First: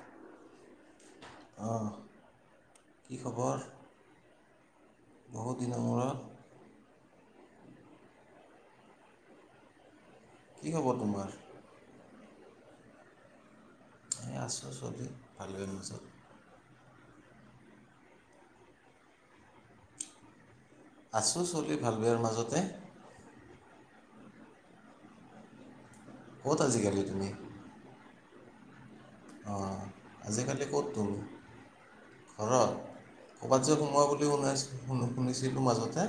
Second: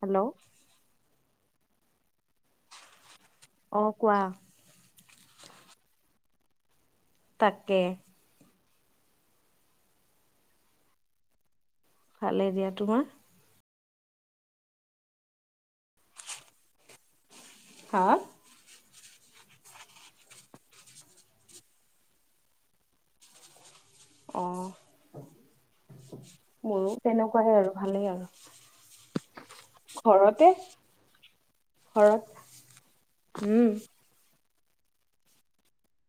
Hello, অহ কি খবৰ অ কোৱা বহুত দিনৰ মূৰত তাকে। কি খবৰ তোমাৰ? ভালে দিয়া তোমাৰ? এই আছোঁ চলি ভালই মাজত। হা আছোঁ চলি ভাল -বেয়াৰ মাজতে। অ' ক'ত মোৰো আজিকালি তেনেকুৱাই আৰু ভালেই আৰু। অহ, ঘৰতে আজিকালি ক'ত তুমি? ঘৰত ঘৰত, ক'বাত উম যে সোমোৱা বুলি ওলাইছিলোঁ শুনি- শুনি শুনিছিলোঁ মাজতে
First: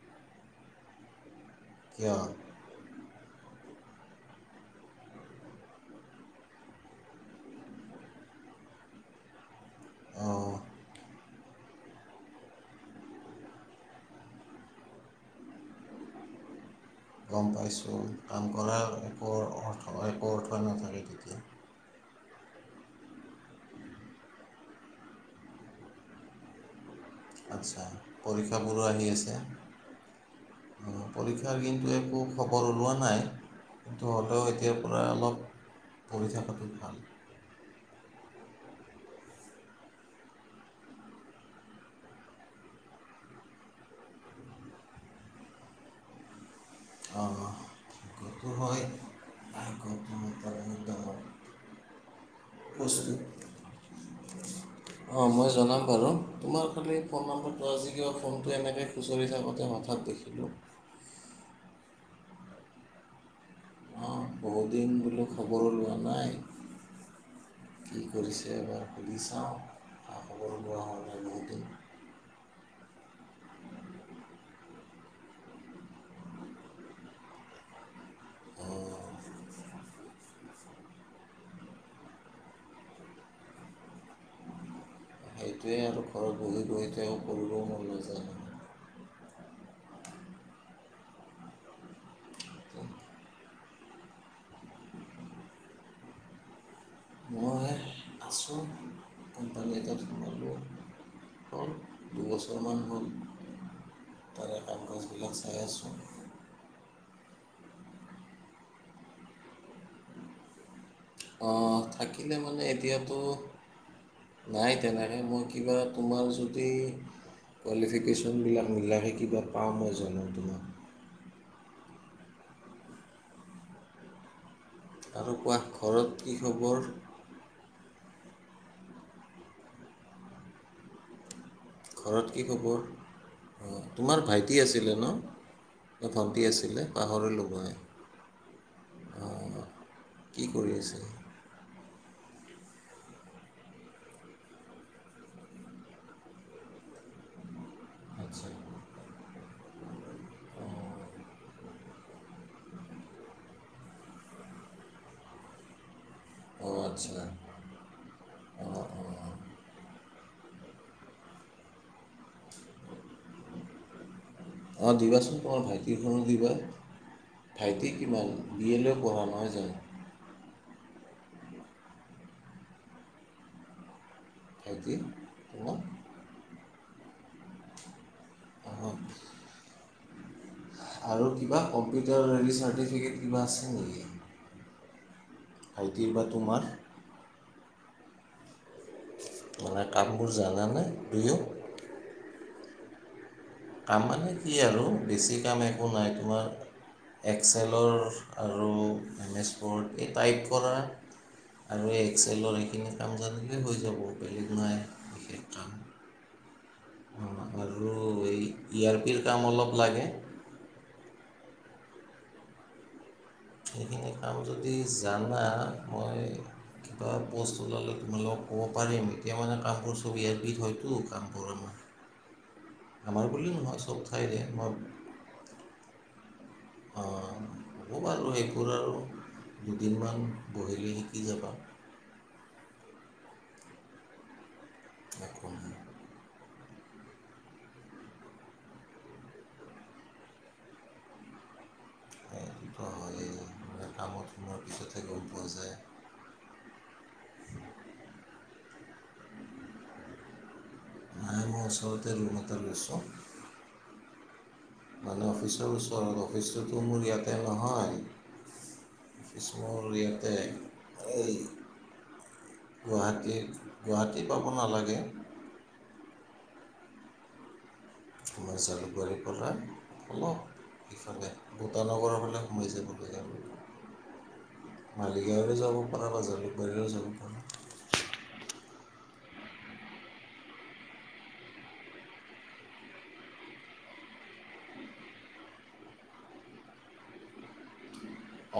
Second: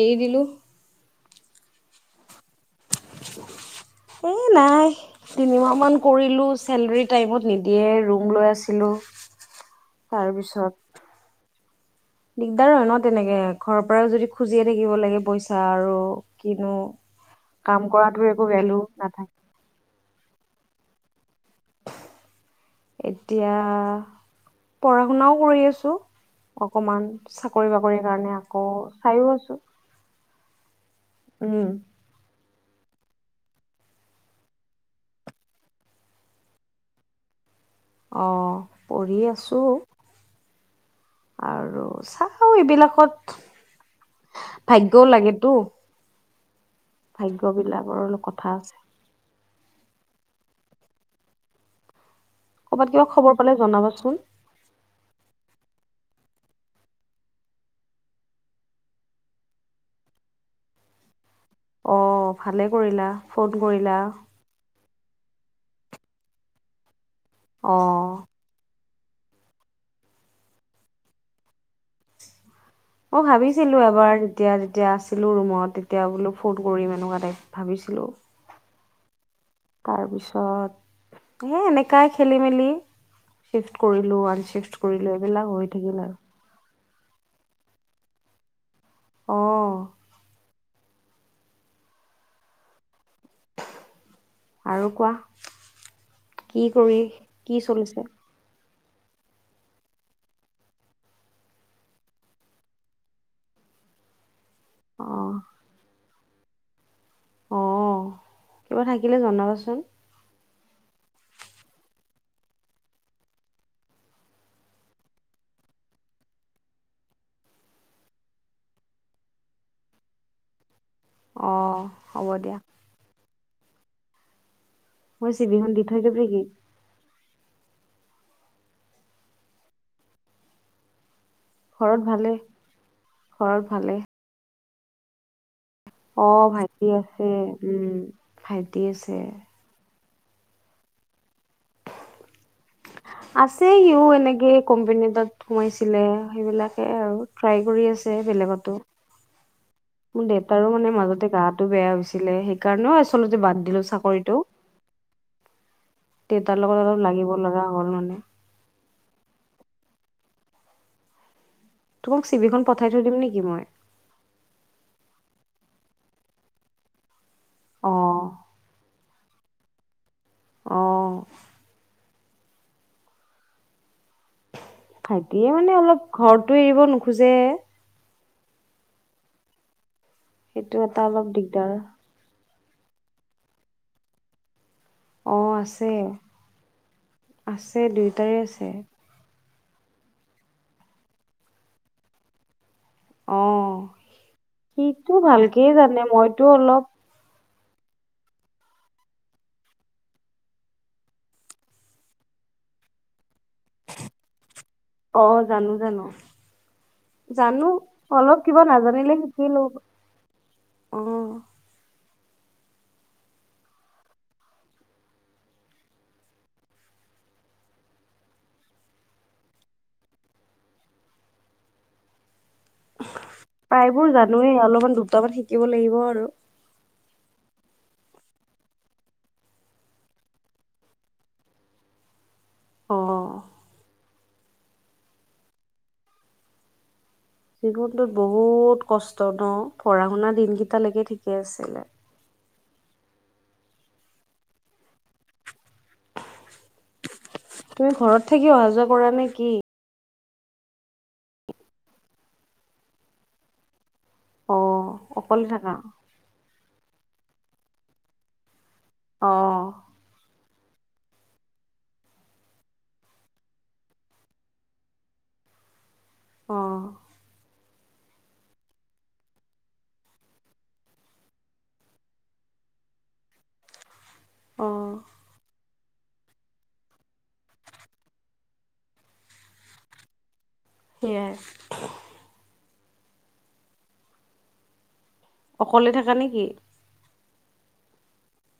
এৰি দিলোঁ। কিয়? [inaudible] এ নাই, তিনিমাহ মান কৰিলো চেলেৰী টাইমত নিদিয়ে ৰুম লৈ আছিলো [inaudible] তাৰ অঁ পিছত দিগদাৰ হয় ন' তেনেকে ঘৰৰ পৰাই যদি খুজিয়ে থাকিব লাগে পইচা আৰু কিনো গম কাম পাইছোঁ কৰাটোৰ একো কাম ভেলু কৰাৰ নাথাকে একো অৰ্থ -একো অৰ্থই নাথাকে তেতিয়া [inaudible] এতিয়া পঢ়া -শুনাও কৰি আছো অকমান চাকৰি আচ্ছা -বাকৰিৰ কাৰণে আকৌ পৰীক্ষাবোৰো আহি চাইও আছে আছোঁ। পৰীক্ষাৰ দিনটোৱে খুব খবৰ ওলোৱা নাই কিন্তু হ'লেও এতিয়াৰ পৰা অলপ পঢ়ি থাকাটো ভাল। অহ, পঢ়ি আছোঁ। আৰু চাওঁ এইবিলাকত ভাগ্যও লাগেতো আহ, ভাগ্যবিলাকৰ কথা আছে। আকৌ [unintelligible] কৰ'বাত কিবা খবৰ পালে জনাবাচোন। অঁ মই জনাম বাৰু তোমাৰ খালী ফোন নম্বৰটো আজি কিব ফোনটো এনেকৈ খুচৰি থাকোঁতে হঠাত দেখিলোঁ [inaudible] অ ভালে কৰিলা ফোন কৰিলা। মই খবৰ লোৱা নাই অ কি কৰিছে এবাৰ সুধি চাওঁ আৰু খা খবৰো লোৱা হোৱা নাই বহু দিন। অ ভাবিছিলো এবাৰ যেতিয়া যেতিয়া আছিলো ৰুমত তেতিয়া বোলো ফোন কৰিম এনেকুৱাতে ভাবিছিলো অঁ তাৰপিছত এ এনেকাই খেলি মেলি। চিফ্ট কৰিলো আন চিফ্ট কৰিলো সেইটোৱে আৰু ঘৰত বহি বহি তেওঁ কৰিবও মন নাযায় অ আৰু কোৱা কি। কৰি কি মই চলিছে? আছোঁ কোম্পানী এটাত সোমাব। হল দুবছৰমান হ'ল। তাৰে কাম কাজবিলাক অ' চাই আছোঁ। অ কিবা থাকিলে জনাবাচোন। অ থাকিলে মানে এতিয়াতো নাই তেনেকৈ মই কিবা তোমাৰ যদি কোৱালি ফিকেশ্যনবিলাক মিলাকে কিবা পাওঁ মই জানাম তোমাক অঁ হ'ব দিয়া মই আৰু কোৱা চিভিখন দি থৈ ঘৰত যাবি কি নেকি খবৰ? ঘৰত কি খবৰ? ঘৰত অ ভালে তোমাৰ ভাইটি আছিলে ন? নে অ ভণ্টি আছিলে ভাইটি আছে পাহৰিলোঁ মই উম ভাইটি আছে। অঁ কি কৰি আছে আছে সিও এনেকে কোম্পানী এটাত সোমাইছিলে। সেইবিলাকে আৰু ট্ৰাই কৰি আছে আচ্ছা বেলেগতো। মোৰ দেউতাৰো মানে মাজতে গাটো বেয়া হৈছিলে সেইকাৰণেও আচলতে বাদ দিলো চাকৰিটো। [unintelligible] দেউতাৰ অঁ লগত অলপ লাগিব আচ্ছা লগা হ'ল মানে অঁ অঁ তোমাক চিভিখন পঠাই থৈ দিম নেকি মই অঁ দিবাচোন তোমাৰ ভাইটিৰখনো দিবা। ভাইটি অ কিমান বি এ লৈ পঢ়া? হয় যায় অঁ ভাইটি ভাইটিয়ে মানে তোমাৰ অলপ ঘৰটো এৰিব নোখোজে অ সেইটো এটা অলপ আৰু কি বা দিগদাৰ কম্পিউটাৰৰ সেৰি চা চাৰ্টিফিকেট কিবা আছে অ নেকি আছে ভাইটিৰ বা তোমাৰ? আছে দুইটাৰে আছে। মানে কামবোৰ জানানে দুয়ে অ কাম মানে কি আৰু সিটো বেছি কাম ভালকেই একো জানে নাই মইতো অলপ তোমাৰ এক্সেলৰ আৰু এম এছ প'ৰ্ এই টাইপ কৰা আৰু এক্সেলৰ সেইখিনি কাম জানিলে হৈ যাব পাৰিলে অ জানো জানো। জানো আৰু অলপ এই কিবা ই আৰ নাজানিলে পিৰ কাম শিকি অলপ লব লাগে পাৰিম অ সেইখিনি কাম যদি জানা মই কিবা প'ষ্ট ওলালে তোমালক ক'ব পাৰিম। এতিয়া মানে কামবোৰ [unintelligible] হয়তো কামবোৰ আমাৰ [inaudible] আমাৰ বুলি নহয় চব প্ৰায়বোৰ ঠাইৰে জানোয়ে মই অলপমান দুটামান শিকিব লাগিব আৰু। অহ হব বাৰু সেইবোৰ আৰু দুদিনমান বহিলে শিকি যাবা। অহ নে কোন হয় জীৱনটোত বহুত কষ্ট ন? পঢ়া শুনা দিনকেইটালেকে ঠিকে আছিলে। স যে কামত সোমোৱাৰ পিছতহে গম পোৱা যায়। তুমি ঘৰত থাকি অহা যোৱা কৰা নে কি? নাই মই ওপৰতে ৰুম এটা লৈছো। অ মানে অকলে থাকা অফিচৰ ওচৰত অফিচটোতো মোৰ ইয়াতে অ নহয়। ইছমল ইয়াতে এই গুৱাহাটী, গুৱাহাটী পাব নালাগে। অ মই জালুকবাৰীৰ পৰা অলপ সিফালে ভুটা নগৰৰ ফালে সোমাই যাব অ লাগে। মালি গাঁও হৈ যাব পাৰা জালুকবাৰীহৈও যাব পাৰা। সেইয়াই অকলে থাকা নেকি?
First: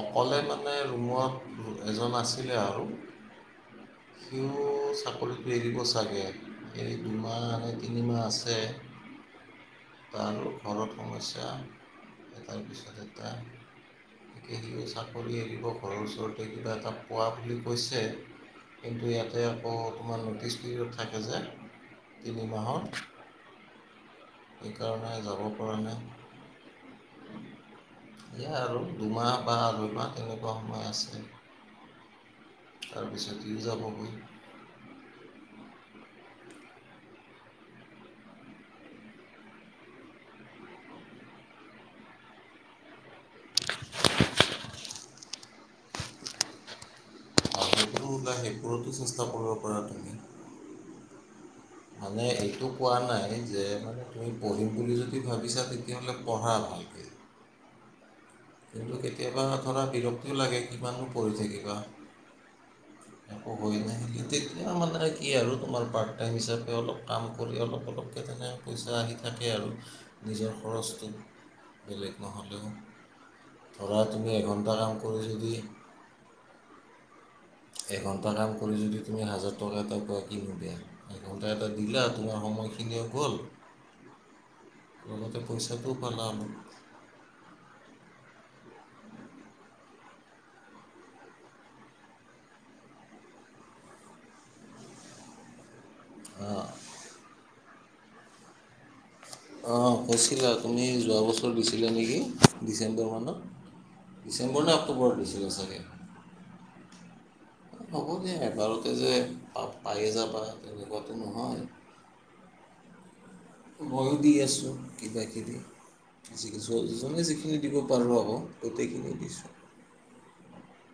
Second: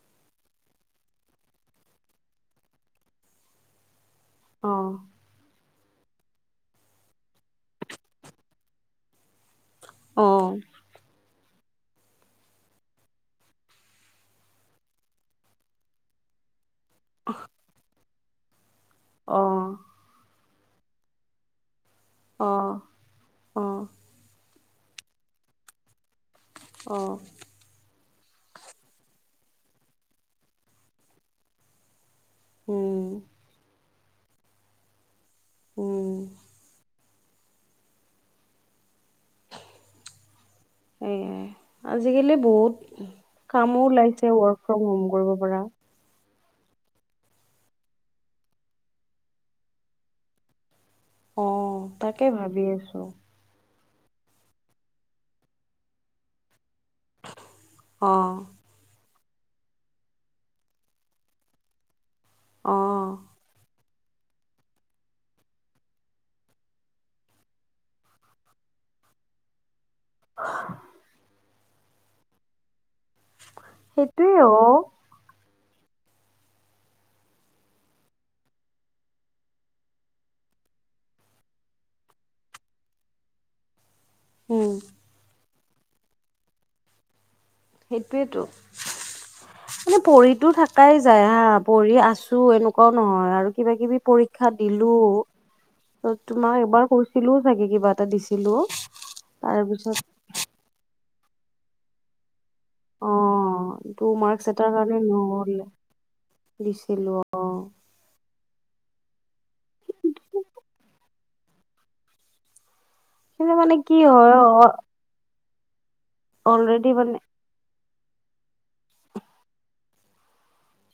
অকলে মানে ৰুমত এজন আছিলে আৰু সিও অ চাকৰিত এৰিব চা- গে দুমাহ নে তিনিমাহ আছে। অ তাৰ ঘৰত সমস্যা তাৰপিছতে এটা গতিকে চাকৰি এৰিব ঘৰৰ ওচৰতে কিবা এটা পোৱা বুলি কৈছে। কিন্তু অ ইয়াতে আকৌ তোমাৰ ন'টিচ পিয়ড থাকে যে অহ তিনিমাহৰ অহ সেইকাৰণে যাব পৰা অ নাই। এয়া আৰু দুমাহ বা দুইমাহ তেনেকুৱা সময় আছে। উম তাৰপিছত ইও যাবগৈ। উম [inaudible] সেয়য়াই আজিকালি বহুত কামো ওলাইছে ৱৰ্ক ফ্ৰম হোম কৰিব পৰা। সেইবোৰতো ওলাই সেইবোৰতো চেষ্টা কৰিব পাৰা তুমি। অ মানে তাকে ভাবি এইটো কোৱা আছো নাই যে মানে তুমি পঢ়িম বুলি যদি ভাবিছা তেতিয়াহ'লে পঢ়া ভালকে অ কিন্তু কেতিয়াবা ধৰা বিৰক্তিও লাগে কিমানো পঢ়ি থাকিবা। অ ক'বই নাই। তেতিয়া মানে কি আৰু তোমাৰ পাৰ্ট টাইম হিচাপে অলপ কাম কৰি অলপ অলপকে তেনে পইচা থাকে আৰু নিজৰ খৰচটো বেলেগ নহ'লেও ধৰা সেইটোৱে তুমি অ এঘণ্টা কাম কৰি যদি এঘণ্টা কাম কৰি যদি তুমি হাজাৰ টকা এটা কোৱা কিনো দিয়া এঘণ্টা এটা দিলা আৰু তোমাৰ সময় কিনিও গ'ল। উম পইচাটো পালা অলপ। সেইটোয়েটো মানে পঢ়িতো থাকাই যায় হা পঢ়ি আছো এনেকুৱাও নহয় আৰু কিবা কিবি পৰীক্ষ- ক্ষাত দিলো। [inaudible] ত' তোমাক অঁ এবাৰ কৈছিলোও চাগে কিবা এটা দিছিলো। তাৰ অহ, পিছত কৈছিলা তুমি যোৱা বছৰ দিছিলা নেকি? ডিচেম্বৰ অ মানত, টু মাৰ্কচ এটাৰ ডিচেম্বৰ নে কাৰণে অক্টোবৰত দিছিলে নহল চাগে। দিছিলো অ হ'ব দে আৰু। এবাৰতে যে পায়ে যাবা তেনেকুৱাটো নহয়। কিন্তু মানে কি ময়ো দি হয় আছোঁ কিবা-কিবি, যিকিছোঁ অলৰেডি মানে যিখিনি দিব প হ'ব গোটেইখিনি দিছোঁ।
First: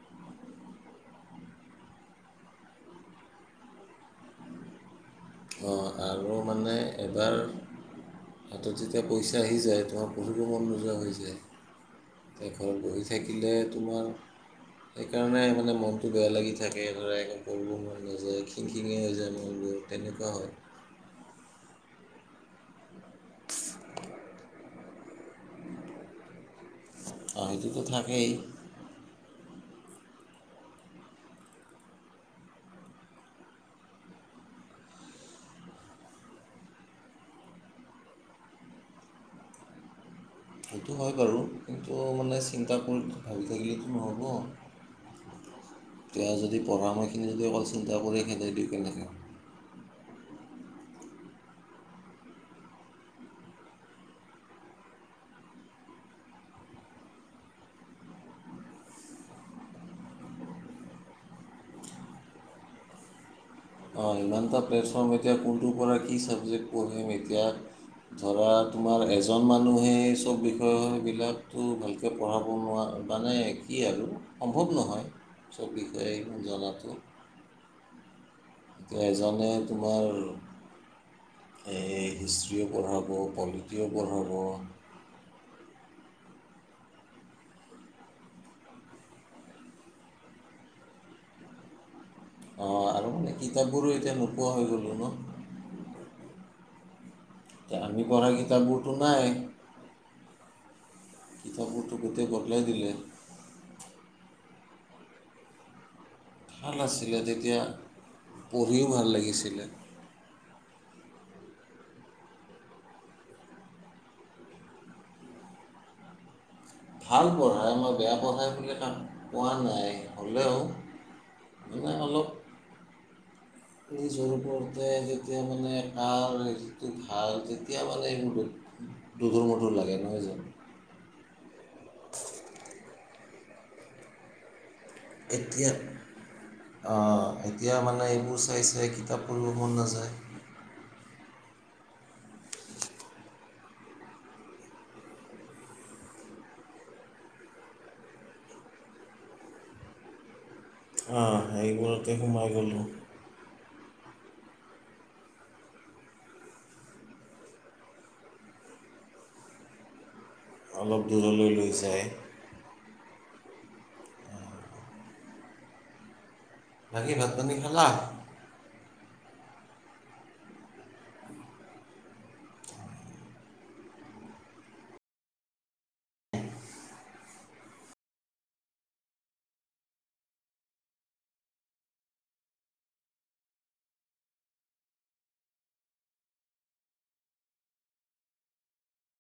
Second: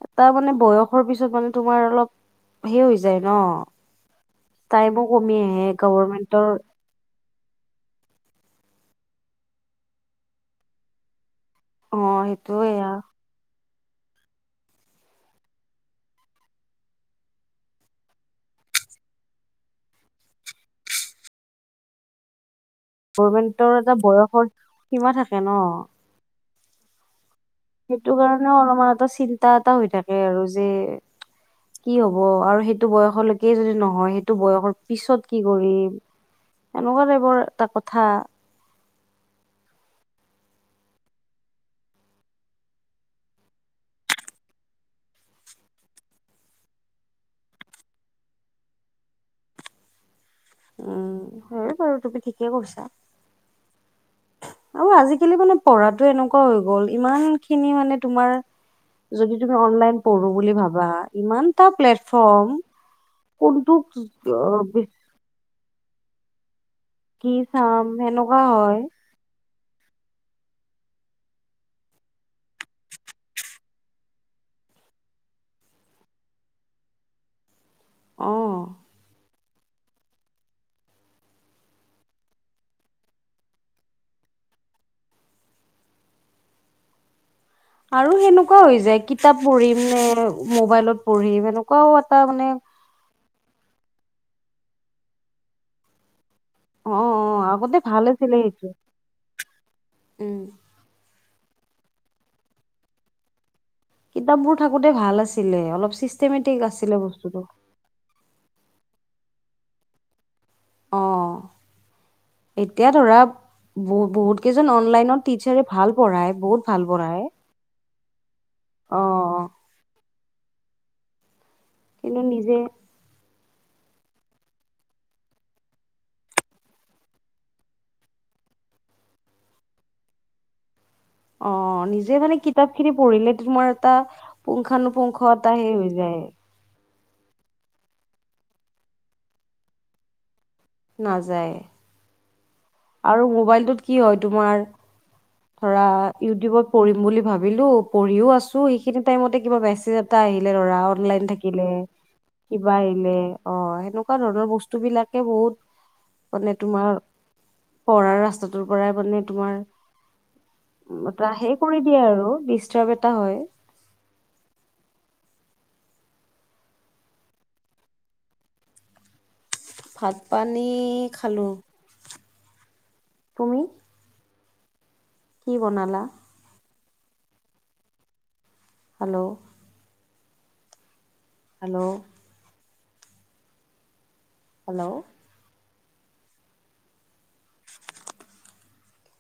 এটা মানে বয়সৰ পিছত মানে তোমাৰ অলপ হে হৈ যায় ন। তাই মোক অ আৰু মানে এবাৰ হাতত যেতিয়া পইচা আহি যায় তোমাৰ পঢ়িব মন নোযোৱা হৈ যায়। অ সেইটোয়ে এ'ঘৰত বহি থাকিলে তোমাৰ সেইকাৰণে মানে মনটো বেয়া লাগি থাকে ধৰা এইখন কৰলো মই নিজে খিংখিঙে হৈ যায় মনবোৰ। তেনেকুৱা হয়। গভমেণ্টৰ এটা বয়সৰ সীমা থাকে ন'। অঁ সেইটোতো সেইটো থাকেই কাৰণেও অলপমান এটা চিন্তা এটা হৈ থাকে আৰু যে কি হব আৰু সেইটো বয়সলৈকে যদি নহয় সেইটো বয়সৰ পিছত কি কৰিম? এনেকুৱা টাইপৰ এটা কথা সেইটো হয় বাৰু কিন্তু মানে চিন্তাবোৰ ভাবি থাকিলেতো নহ'ব তেওঁ যদি পঢ়া সময়খিনি যদি অকল চিন্তা কৰি থাকে দিওঁ কেনেকে উম, হয়েই বাৰু তুমি ঠিকে কৈছা। আৰু আজিকালি মানে পঢ়াটো এনেকুৱা হৈ গ'ল ইমান খিনি মানে তোমাৰ যদি তুমি অনলাইন পঢ়ো বুলি ভাবা ইমানটা প্লেটফৰ্ম কোনটো অহ, ইমানটা অ, প্লেটফৰ্ম এতিয়া কোনটোৰ পৰা কি ছাবজেক্ট পঢ়িম কি এতিয়া চাম সেনেকুৱা ধৰা হয় তোমাৰ এজন মানুহেই এই চব বিষয়বিলাকতো ভালকৈ পঢ়াব নোৱাৰা মানে কি আৰু সম্ভৱ নহয়। চব বিষয়ে ইমান জনাটো অ এজনে তোমাৰ এই হিষ্ট্ৰিও পঢ়াব, পলিটিও পঢ়াব। আৰু সেনেকুৱাও হৈ যায় কিতাপ পঢ়িম নে মোবাইলত পঢ়িম এনেকোৱাও তাৰ মানে অঁ আৰু মানে কিতাপবোৰো এতিয়া নোপোৱা হৈ গ'লো ন। অ অ আগতে এতিয়া আমি ভাল পঢ়া আছিলে সেইটো কিতাপবোৰতো নাই উম। কিতাপবোৰটো গোটেই বদলাই দিলে। কিতাপবোৰ থাকোতে ভাল আছিলে অলপ চি ভাল আছিলে তেতিয়া, পঢ়িও ভাল লাগিছিলে। অহ। এতিয়া ধৰা ব বহুত কেইজন অনলাইনত টিচাৰে ভাল পঢ়াই বহুত ভাল পঢ়াই মই বেয়া তাত অ পোৱা নাই হ'লেও মানে কিন্তু অলপ নিজে নিজৰ ওপৰতে তেতিয়া মানে ভাল যিটো ভাল তেতিয়া মানে এইবোৰ দুধুৰ মুধুৰ লাগে নহয় জানো। অ নিজে মানে কিতাপ খিনি পঢ়িলে তোমাৰ এটা পুংখানু পুংখ এটা সেই হৈ যায়। আ এতিয়া মানে এইবোৰ চাই চাই কিতাপ পঢ়িব মন নাযায়। নাযায়। আৰু মোবাইলটোত কি হয় তোমাৰ ধৰা ইউটিউবত পঢ়িম বুলি ভাবিলো, পঢ়িও আছো সেইখিনি টাইমতে কিবা মেচেজ এটা আহ হিলে ধৰা অনলাইন থাকিলে সেইবোৰতে সোমাই কিবা গ'লোঁ আহিলে অ' সেনেকুৱা ধৰণৰ বস্ত বস্তু বিলাকে বহুত মানে তোমাৰ পঢ়াৰ ৰাস্তাটোৰ পৰাই মানে তোমাৰ উম, অলপ দূৰলৈ বতাহে লৈ কৰি যায় দিয়ে আৰু ডিষ্টাৰ্ব এটা হয়। বাকি ভাত পানী খালা? ভাত পানী খালোঁ তুমি কি বনালা হেল্ল', হেল্ল', হেল্ল'